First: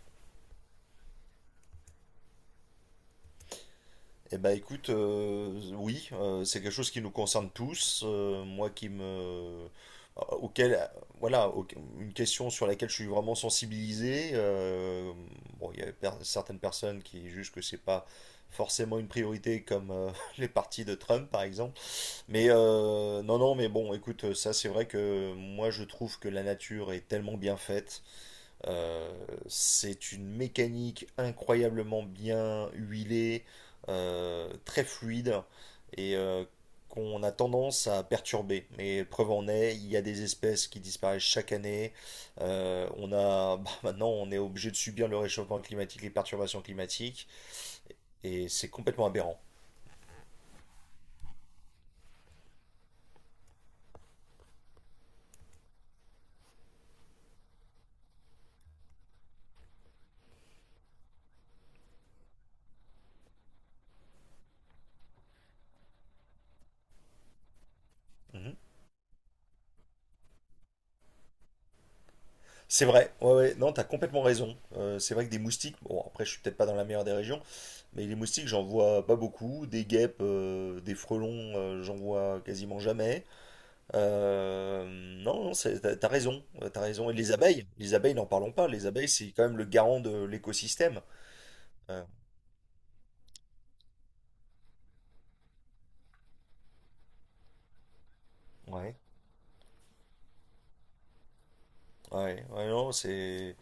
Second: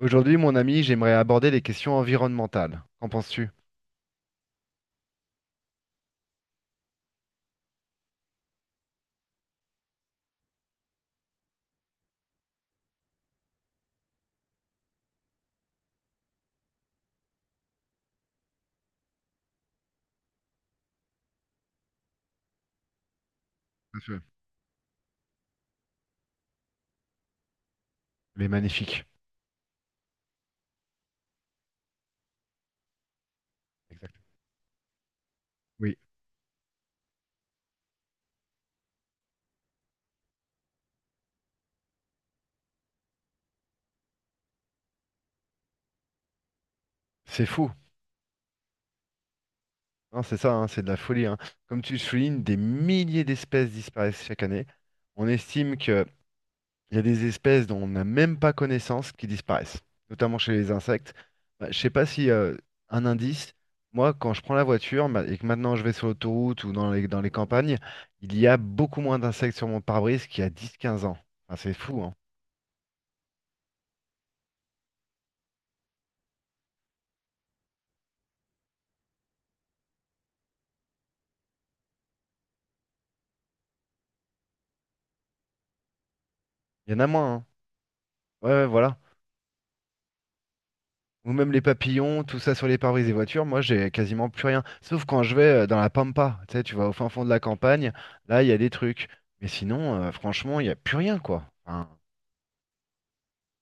Aujourd'hui, mon ami, j'aimerais aborder les questions environnementales. Qu'en penses-tu? C'est quelque chose qui nous concerne tous. Moi qui me, auquel, voilà, au- Une question sur laquelle je suis vraiment sensibilisé. Bon, il y a certaines personnes qui jugent que c'est pas forcément une priorité comme les partis de Trump par exemple. Mais non, non, mais bon, Tout à fait. écoute, ça c'est vrai que moi je trouve que la nature est tellement bien faite Les magnifiques. euh, c'est une mécanique incroyablement bien huilée, Exact. Très fluide Oui. et qu'on a tendance à perturber. Mais preuve en est, il y a des espèces qui disparaissent chaque année. On a, bah, maintenant, on est obligé de subir le réchauffement climatique, les perturbations climatiques, C'est fou. et c'est complètement aberrant. Hein, c'est ça, hein, c'est de la folie. Hein. Comme tu le soulignes, des milliers d'espèces disparaissent chaque année. On estime qu'il y a des espèces dont on n'a même pas connaissance qui disparaissent, notamment chez les insectes. Bah, je sais pas si un indice, moi, quand je prends la voiture et que maintenant je vais sur l'autoroute ou dans dans les campagnes, il y a Mhm. beaucoup moins d'insectes sur mon pare-brise qu'il y a dix, quinze ans. Enfin, c'est fou, hein. C'est vrai, ouais, ouais, non, t'as complètement raison. C'est vrai que des moustiques, bon, après, je suis peut-être pas dans la meilleure des régions. Mais les moustiques, j'en vois pas beaucoup. Des guêpes, des frelons, j'en vois quasiment jamais. Euh, non, non, t'as raison, t'as Il y en a raison. Et moins, hein. Les abeilles, n'en Ouais, parlons ouais, pas. Les voilà. abeilles, c'est quand même le garant de l'écosystème. Ou même les Euh, papillons, tout ça sur les pare-brise des voitures, moi j'ai quasiment plus rien. Sauf quand je vais dans la pampa, tu sais, tu vas au fin fond de la campagne, là il y a des ouais. trucs. Mais sinon, franchement, il n'y a plus rien, quoi. Enfin, Ouais, ouais, non, c'est.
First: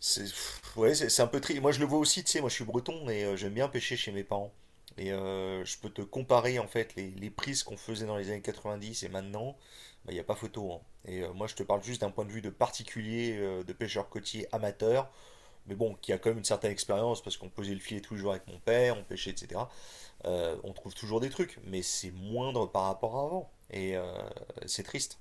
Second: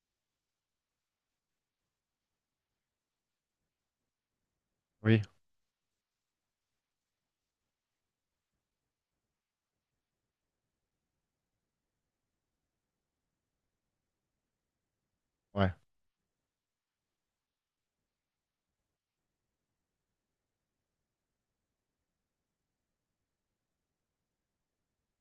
C'est pff, ouais, c'est un peu triste. Moi, je le vois aussi, tu sais, moi je suis breton et j'aime bien pêcher chez mes parents. Et oui, je peux te comparer en fait les prises qu'on faisait dans les années 90 et maintenant, bah, il n'y a pas photo, hein. Et moi, je te parle juste d'un point de vue de particulier, de pêcheur côtier amateur, ouais. mais bon, qui a quand même une certaine expérience parce qu'on posait le filet tous les jours avec mon père, on pêchait, etc. On trouve toujours des trucs, mais c'est moindre par rapport à avant. C'est triste.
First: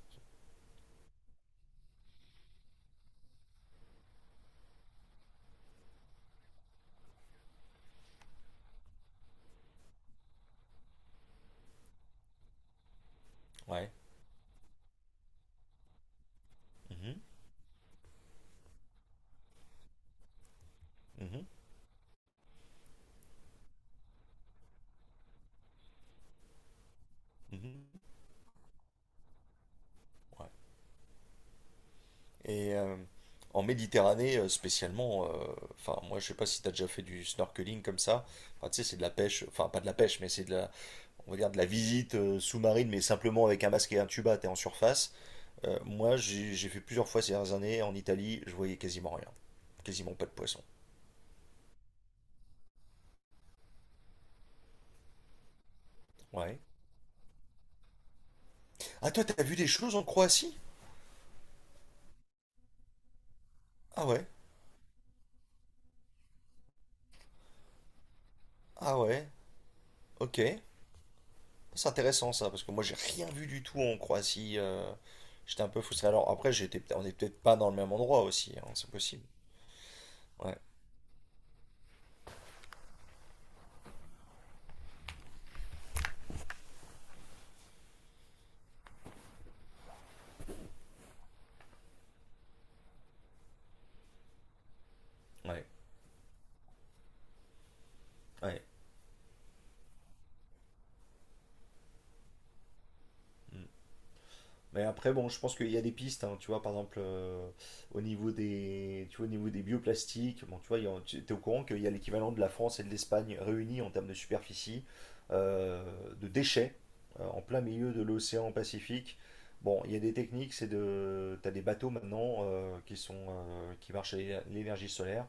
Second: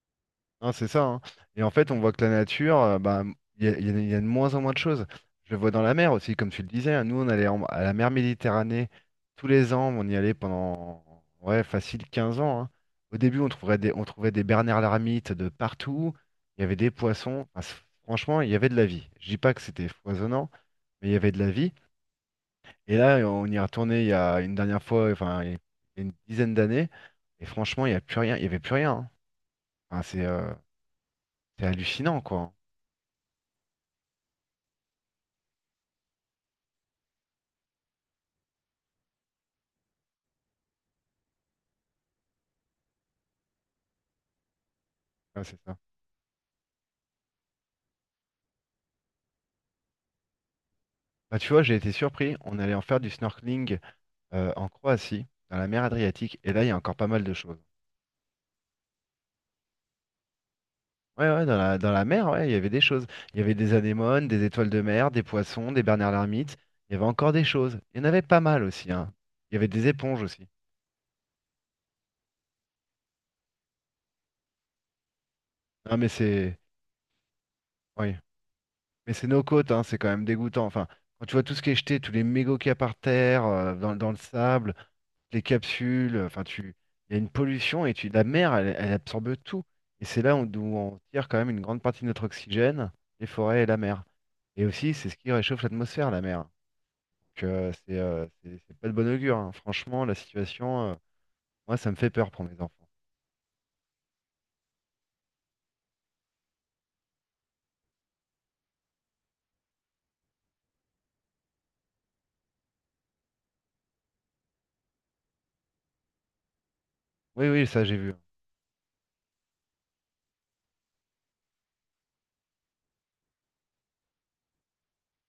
Hein, c'est ça. Hein. Et en fait, on voit que la nature, bah, il y a de moins en moins de choses. Je le vois dans la mer aussi, comme tu le disais. Hein. Nous, à la mer Méditerranée tous les ans. On y allait pendant, ouais, facile 15 ans. Hein. Au début, Ouais. On trouvait des bernards l'ermite de partout. Il y avait des Mhm. poissons. Enfin, franchement, il y avait de la vie. Je dis pas que c'était foisonnant, mais il y avait de Mhm. la vie. Et là, on y est retourné il y a une dernière fois, enfin, il y a une dizaine d'années. Et franchement, Mhm. il y a plus rien. Il y avait plus rien. Hein. Enfin, Ouais. C'est hallucinant, quoi. Hein. Et euh, en Méditerranée, spécialement, enfin, moi, je sais pas si tu as déjà fait du snorkeling comme ça. Enfin, tu sais, c'est de la pêche, enfin, pas de la pêche, mais on va dire, de la visite sous-marine, mais simplement avec un masque et un tuba, t'es en surface. Ouais, c'est ça. Moi, j'ai fait plusieurs fois ces dernières années en Italie, je voyais quasiment rien. Quasiment pas de poisson. Bah, tu vois, j'ai été surpris. On allait en faire du snorkeling en Croatie, dans la mer Adriatique, et Ouais. là, il y a encore pas mal de choses. Ah, toi, t'as vu des choses en Croatie? Ouais, ouais, dans dans la mer, ouais, il y avait des choses. Il y avait des Ah anémones, ouais. des étoiles de mer, des poissons, des bernards l'ermite. Il y avait encore des choses. Il y en avait pas mal aussi, Ah hein. ouais. Il y avait des éponges Ok. aussi. C'est intéressant ça, parce que moi, j'ai rien vu du tout en Croatie. J'étais un peu Non, mais frustré. Alors après, c'est, on est peut-être pas dans le même oui, endroit aussi, hein, c'est mais possible. c'est nos côtes, hein, c'est quand même Ouais, dégoûtant. Enfin, quand tu vois tout ce qui est jeté, tous les mégots qu'il y a par terre, dans, dans le sable, les capsules, il y a une pollution et la mer, elle, elle absorbe tout. Et c'est là où, d'où on tire quand même une grande partie de notre oxygène, les forêts et la mer. Et aussi, c'est ce qui réchauffe ouais, l'atmosphère, la mer. Donc ouais. c'est pas de bon augure. Hein. Franchement, la situation, moi, ça me fait peur pour mes enfants. Mm. Mais après, bon, je pense qu'il y a des pistes, hein, tu vois, par exemple, au niveau des, tu vois, au niveau des bioplastiques, bon, tu vois, tu es au courant qu'il y a l'équivalent de la France et de l'Espagne réunis en termes de superficie, euh, de déchets, en Oui, plein oui, ça milieu j'ai de vu. l'océan Pacifique. Bon, il y a des techniques, t'as des bateaux maintenant qui marchent à l'énergie solaire.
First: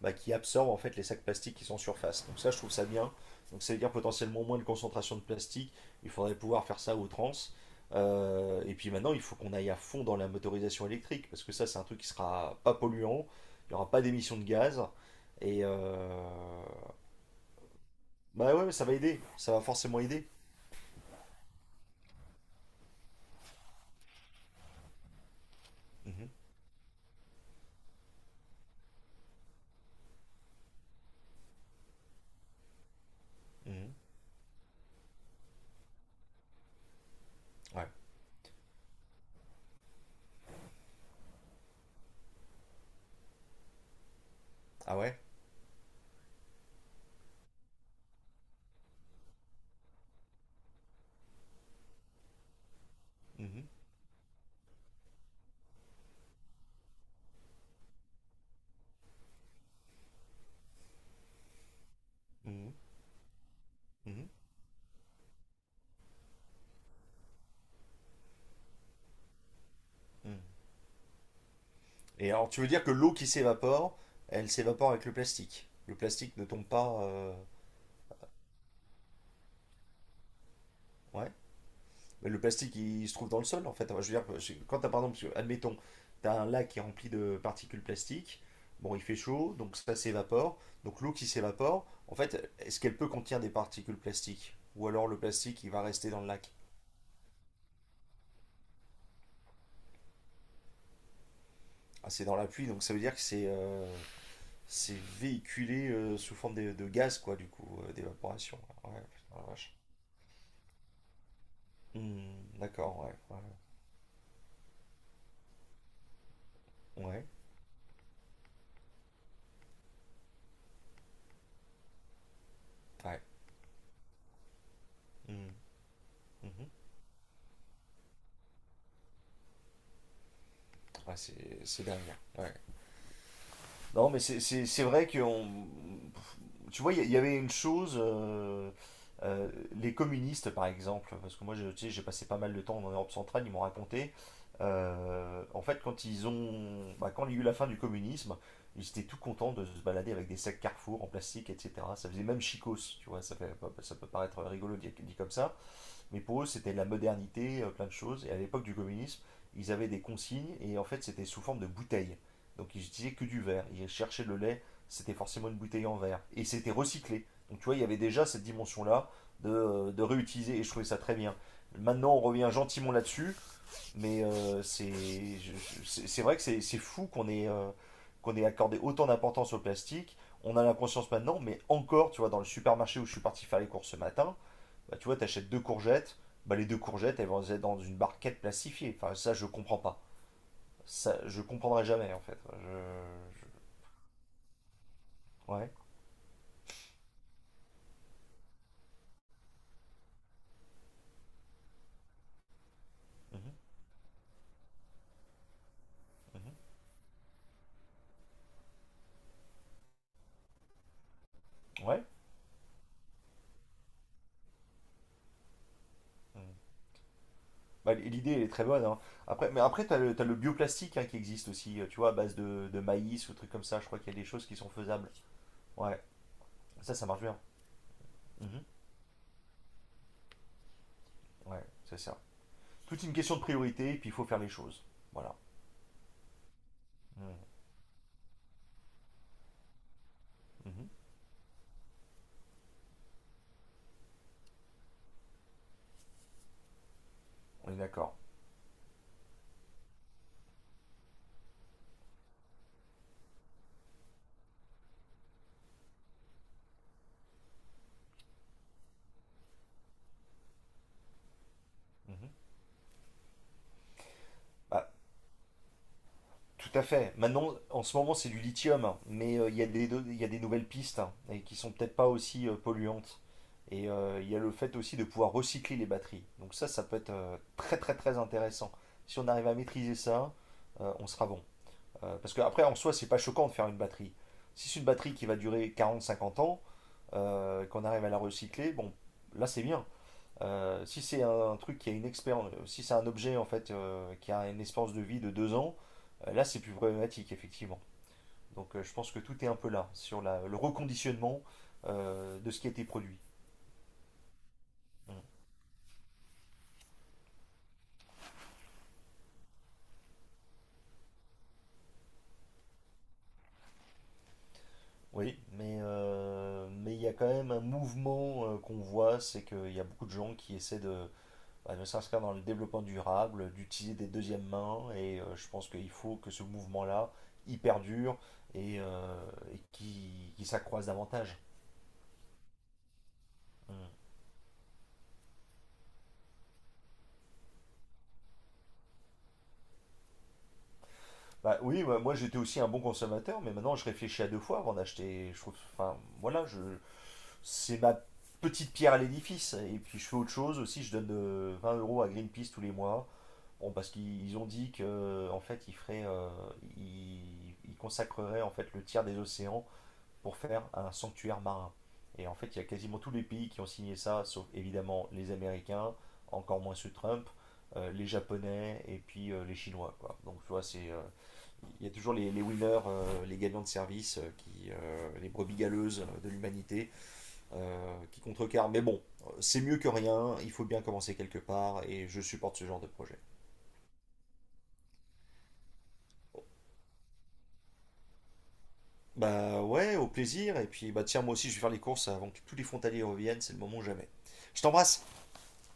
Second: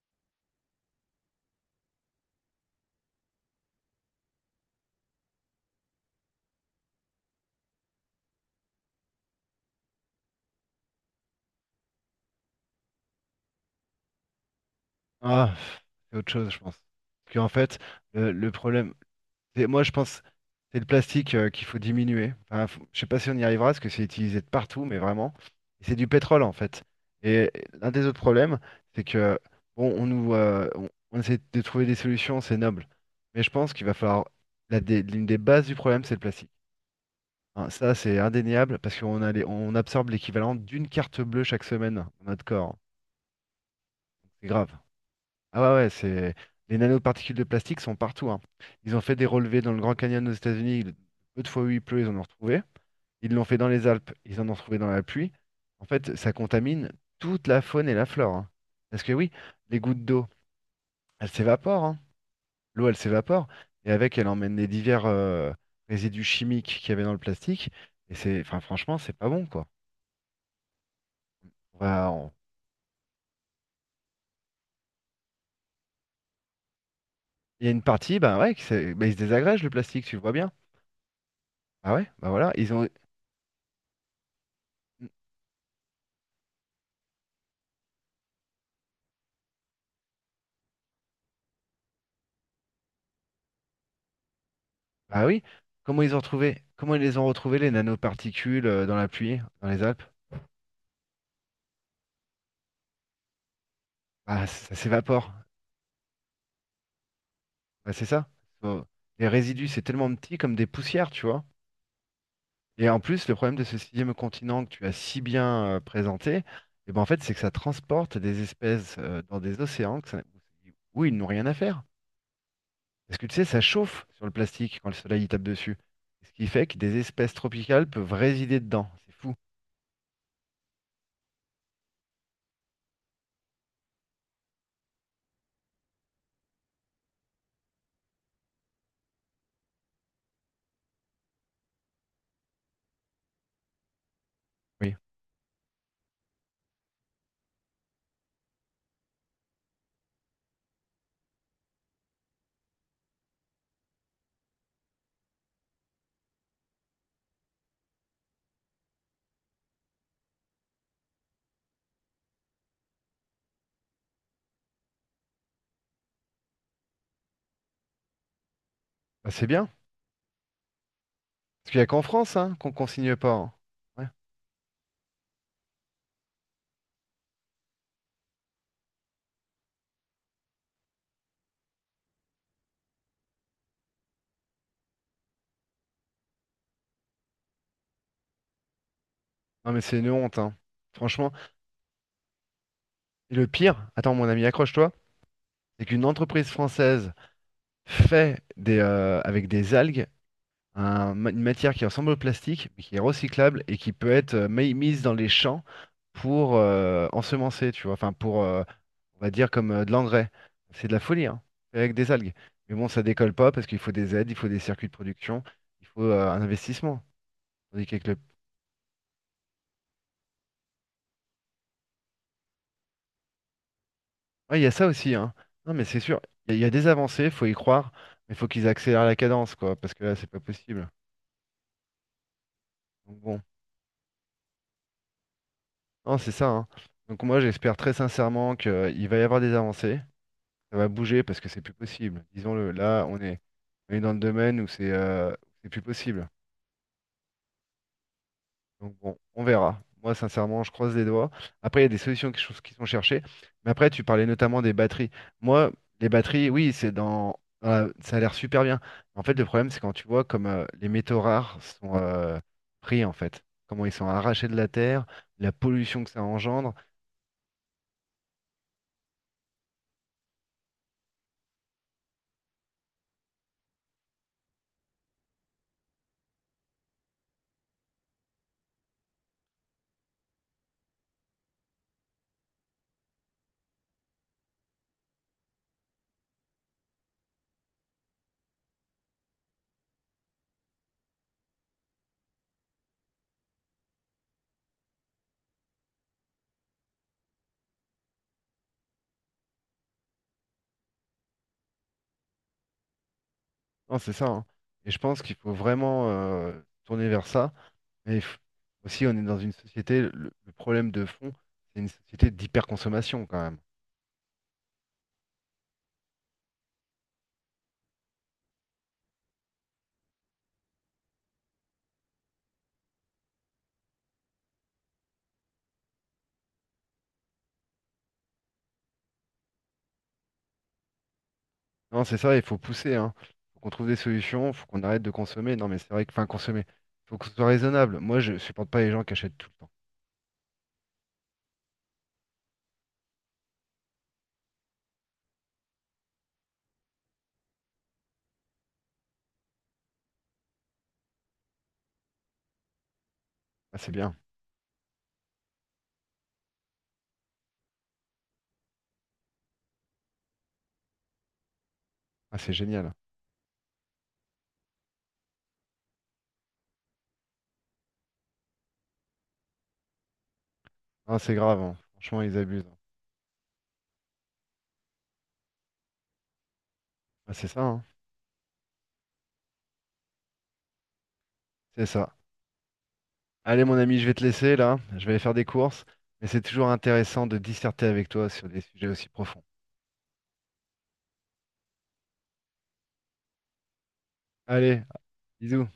Bah, qui absorbent en fait les sacs plastiques qui sont surface. Donc ça, je trouve ça bien. Donc ça veut dire potentiellement moins de concentration de plastique. Il faudrait pouvoir faire ça à outrance. Et puis maintenant, il faut qu'on aille à fond dans la motorisation électrique, parce que ça, c'est un truc qui sera pas polluant, il n'y aura pas d'émissions de gaz. Ah, Et pff, euh, c'est autre chose, je pense. Parce qu'en fait, le bah ouais, mais ça problème, va aider, ça va et moi, je forcément pense aider. c'est le plastique qu'il faut diminuer. Enfin, je sais pas si on y arrivera, parce que c'est utilisé de partout, mais vraiment. Et c'est du Mhm, pétrole, en fait. Et l'un des autres problèmes, c'est que, bon, on essaie de trouver des solutions, c'est noble. Mais je pense qu'il mhm. va falloir, l'une des bases du problème, c'est le plastique. Hein, Ouais. ça, c'est indéniable, parce qu'on on absorbe l'équivalent d'une carte bleue chaque semaine dans notre corps. C'est grave. Ah ouais? Ah ouais, ouais, c'est... Les nanoparticules de plastique sont partout, hein. Ils ont fait des relevés dans le Grand Canyon aux États-Unis. Peu de fois où il pleut, ils en ont retrouvé. Ils l'ont fait dans Mhm, les Alpes, ils en ont retrouvé dans la pluie. En fait, ça contamine toute la faune et la flore. Hein. Parce que oui, les gouttes d'eau, elles s'évaporent. Hein. mhm, L'eau, elle s'évapore. Et avec, mhm, elle emmène les divers résidus chimiques qu'il y avait dans le plastique. Et c'est, enfin, franchement, c'est pas bon, quoi. mhm. On va- on- Et alors, tu veux dire que l'eau qui s'évapore, elle s'évapore avec le plastique. Le plastique ne tombe pas. Il y a une partie, bah ouais, bah, il se désagrège le plastique, tu le vois bien. Ouais. Ah ouais, bah Mais le voilà, ils plastique, ont. il se trouve dans le sol, en fait. Enfin, je veux dire, quand t'as, par exemple, admettons, t'as un lac qui est rempli de particules plastiques, bon, il fait chaud, donc ça s'évapore. Donc l'eau qui s'évapore, en fait, est-ce qu'elle peut contenir des particules plastiques? Ou alors le Ah oui, plastique, il va rester dans le lac? Comment ils les ont retrouvés les nanoparticules dans la pluie, dans les Alpes? Ah, c'est dans la pluie, donc ça veut dire que Ah, ça c'est s'évapore. véhiculé sous forme de gaz, quoi, du coup, Bah, c'est ça. d'évaporation. Faut- Ouais, les putain, la résidus, vache. c'est tellement petit comme des poussières, tu vois. Hmm, Et d'accord, en ouais, plus, le problème de ce sixième continent que tu as si bien présenté, eh ben en ouais, fait, ouais, c'est que ça transporte des espèces dans des océans où ils n'ont rien à faire. Parce ouais. que tu sais, ça chauffe sur le plastique quand le soleil y tape Hmm, dessus. Ce qui mhm. fait que des espèces tropicales peuvent résider dedans. C'est fou. Ouais, c'est dingue, hein. Ouais. Non, mais c'est vrai que tu vois, il y avait une chose, euh, les communistes par exemple, parce que tu sais, j'ai passé pas mal de temps en Europe centrale, ils m'ont raconté, Oui. En fait quand ils ont, bah, quand il y a eu la fin du communisme, ils étaient tout contents de se balader avec des sacs Carrefour en plastique, etc. Ça faisait même chicos, tu vois, ça fait, ça peut paraître rigolo dit comme ça, mais pour eux, c'était la modernité, plein de choses. Et à l'époque du communisme, ils avaient des consignes et en fait, c'était sous forme de bouteilles. Donc ils n'utilisaient que du verre. Ils cherchaient le lait, c'était forcément une bouteille en verre. Et c'était recyclé. Donc tu vois, il y avait déjà cette dimension-là Bah, c'est bien. De réutiliser et je trouvais ça très bien. Parce qu'il n'y a qu'en Maintenant, on France revient hein, qu'on gentiment consigne pas. là-dessus, Hein. Ouais. mais c'est vrai que c'est fou qu'on ait accordé autant d'importance au plastique. On a la conscience maintenant, mais encore, tu vois, dans le supermarché où je suis parti faire les courses ce matin, bah, tu vois, t'achètes deux courgettes, bah, les deux courgettes, elles vont être dans une barquette plastifiée. Enfin, ça, je Non comprends mais c'est pas. une honte, hein. Ça, Franchement. je comprendrai jamais, en fait. Et le pire, attends mon ami, accroche-toi, Ouais. c'est qu'une entreprise française, avec des algues une matière qui ressemble au plastique, mais qui est Mhm, recyclable et qui peut être mise dans les champs mhm. pour ensemencer, tu vois. Enfin pour, on va dire comme de l'engrais. C'est de la folie, hein. Fait avec Ouais. des algues. Mais bon, ça décolle pas parce qu'il faut des aides, il faut des circuits de production, il faut un Mhm. investissement. Tandis Bah, qu'avec le l'idée, elle est très bonne, hein. Après, t'as le bioplastique hein, qui existe aussi, tu vois, à base de maïs ou trucs comme ça. Je crois qu'il y a des choses qui ouais, il y sont a ça faisables. aussi, hein. Non, mais c'est Ouais, sûr, il y a des ça marche avancées, bien. faut y croire, mais faut Mhm. qu'ils accélèrent la cadence, quoi, parce que là, c'est pas possible. Ouais, c'est ça. Toute une Donc question bon, de priorité, et puis il faut faire les choses. Voilà. non, c'est ça, hein. Donc moi, Mhm. j'espère très sincèrement qu'il va y avoir des avancées, ça va Mhm. bouger parce que c'est plus possible. Disons-le, là, on est dans le domaine où c'est plus possible. On est d'accord. Donc bon, on verra. Moi, sincèrement, je croise les doigts. Après, il y a des solutions qui sont cherchées. Mais après, tu parlais notamment des batteries. Moi, les batteries, oui, dans la- ça a l'air super bien. En fait, le problème, c'est quand tu vois comme les métaux rares sont Mhm. Pris, en fait. Comment ils sont arrachés de la Bah, terre, la pollution que ça tout engendre. à fait. Maintenant, en ce moment, c'est du lithium, hein, mais il y a des nouvelles pistes hein, et qui sont peut-être pas aussi polluantes. Et il y a le fait aussi de pouvoir recycler les batteries. Donc ça peut être très très très intéressant. Si on arrive à maîtriser ça, on sera bon. Parce que après, en soi, c'est pas choquant de faire une batterie. Si c'est une batterie qui va durer quarante, cinquante ans, qu'on arrive à la recycler, bon, là c'est bien. Si c'est un truc qui a une expérience, si c'est un objet en fait qui a une espérance de vie de deux ans, là c'est plus problématique effectivement. Donc je pense que tout est un peu là sur le reconditionnement de ce qui a été produit. Non, c'est ça. Hein. Et je pense Mm. qu'il faut vraiment tourner vers ça. Mais il faut- aussi, on est dans une société, le problème de fond, c'est une société d'hyperconsommation quand même. Oui, mais il y a quand même un mouvement qu'on voit, c'est qu'il y a beaucoup de gens qui essaient bah, de s'inscrire dans le développement durable, d'utiliser des deuxièmes mains, et je pense qu'il faut que ce mouvement-là y perdure et qu'il s'accroisse davantage. Non, c'est ça, il faut pousser, hein. Faut qu'on trouve Mm. des solutions, faut qu'on arrête de consommer. Non, mais c'est vrai que, enfin, consommer, faut que ce soit raisonnable. Moi, je supporte pas les gens qui achètent tout le temps. Bah oui, moi, j'étais aussi un bon consommateur, mais maintenant je réfléchis à deux fois avant d'acheter. Je trouve, voilà, je, c'est ma petite pierre à l'édifice. Et puis je fais autre chose aussi, je donne 20 euros à Greenpeace tous les mois. Bon, Ah, parce c'est bien. qu'ils ils ont dit que en fait ils feraient, ils, ils consacreraient en fait le tiers des océans pour faire un sanctuaire marin. Et en Ah, fait, c'est il y a génial. quasiment tous les pays qui ont signé ça, sauf évidemment les Américains, encore moins ceux de Trump, les Japonais et puis les Chinois, quoi. Donc tu vois, c'est Ah, c'est grave, hein. il y a toujours Franchement, ils les abusent. Hein. winners, les gagnants de service, les brebis galeuses de l'humanité Ah, c'est ça, hein. Qui contrecarrent. Mais bon, c'est mieux que rien, il faut bien commencer quelque part C'est et ça. je supporte ce genre de projet. Allez, mon ami, je vais te laisser là. Je vais aller faire des courses. Mais c'est toujours intéressant de disserter avec toi sur des sujets aussi profonds. Bah ouais, au plaisir. Et puis bah tiens, moi aussi je vais faire les courses avant que tous les frontaliers reviennent, c'est le moment jamais. Je Allez, t'embrasse! bisous.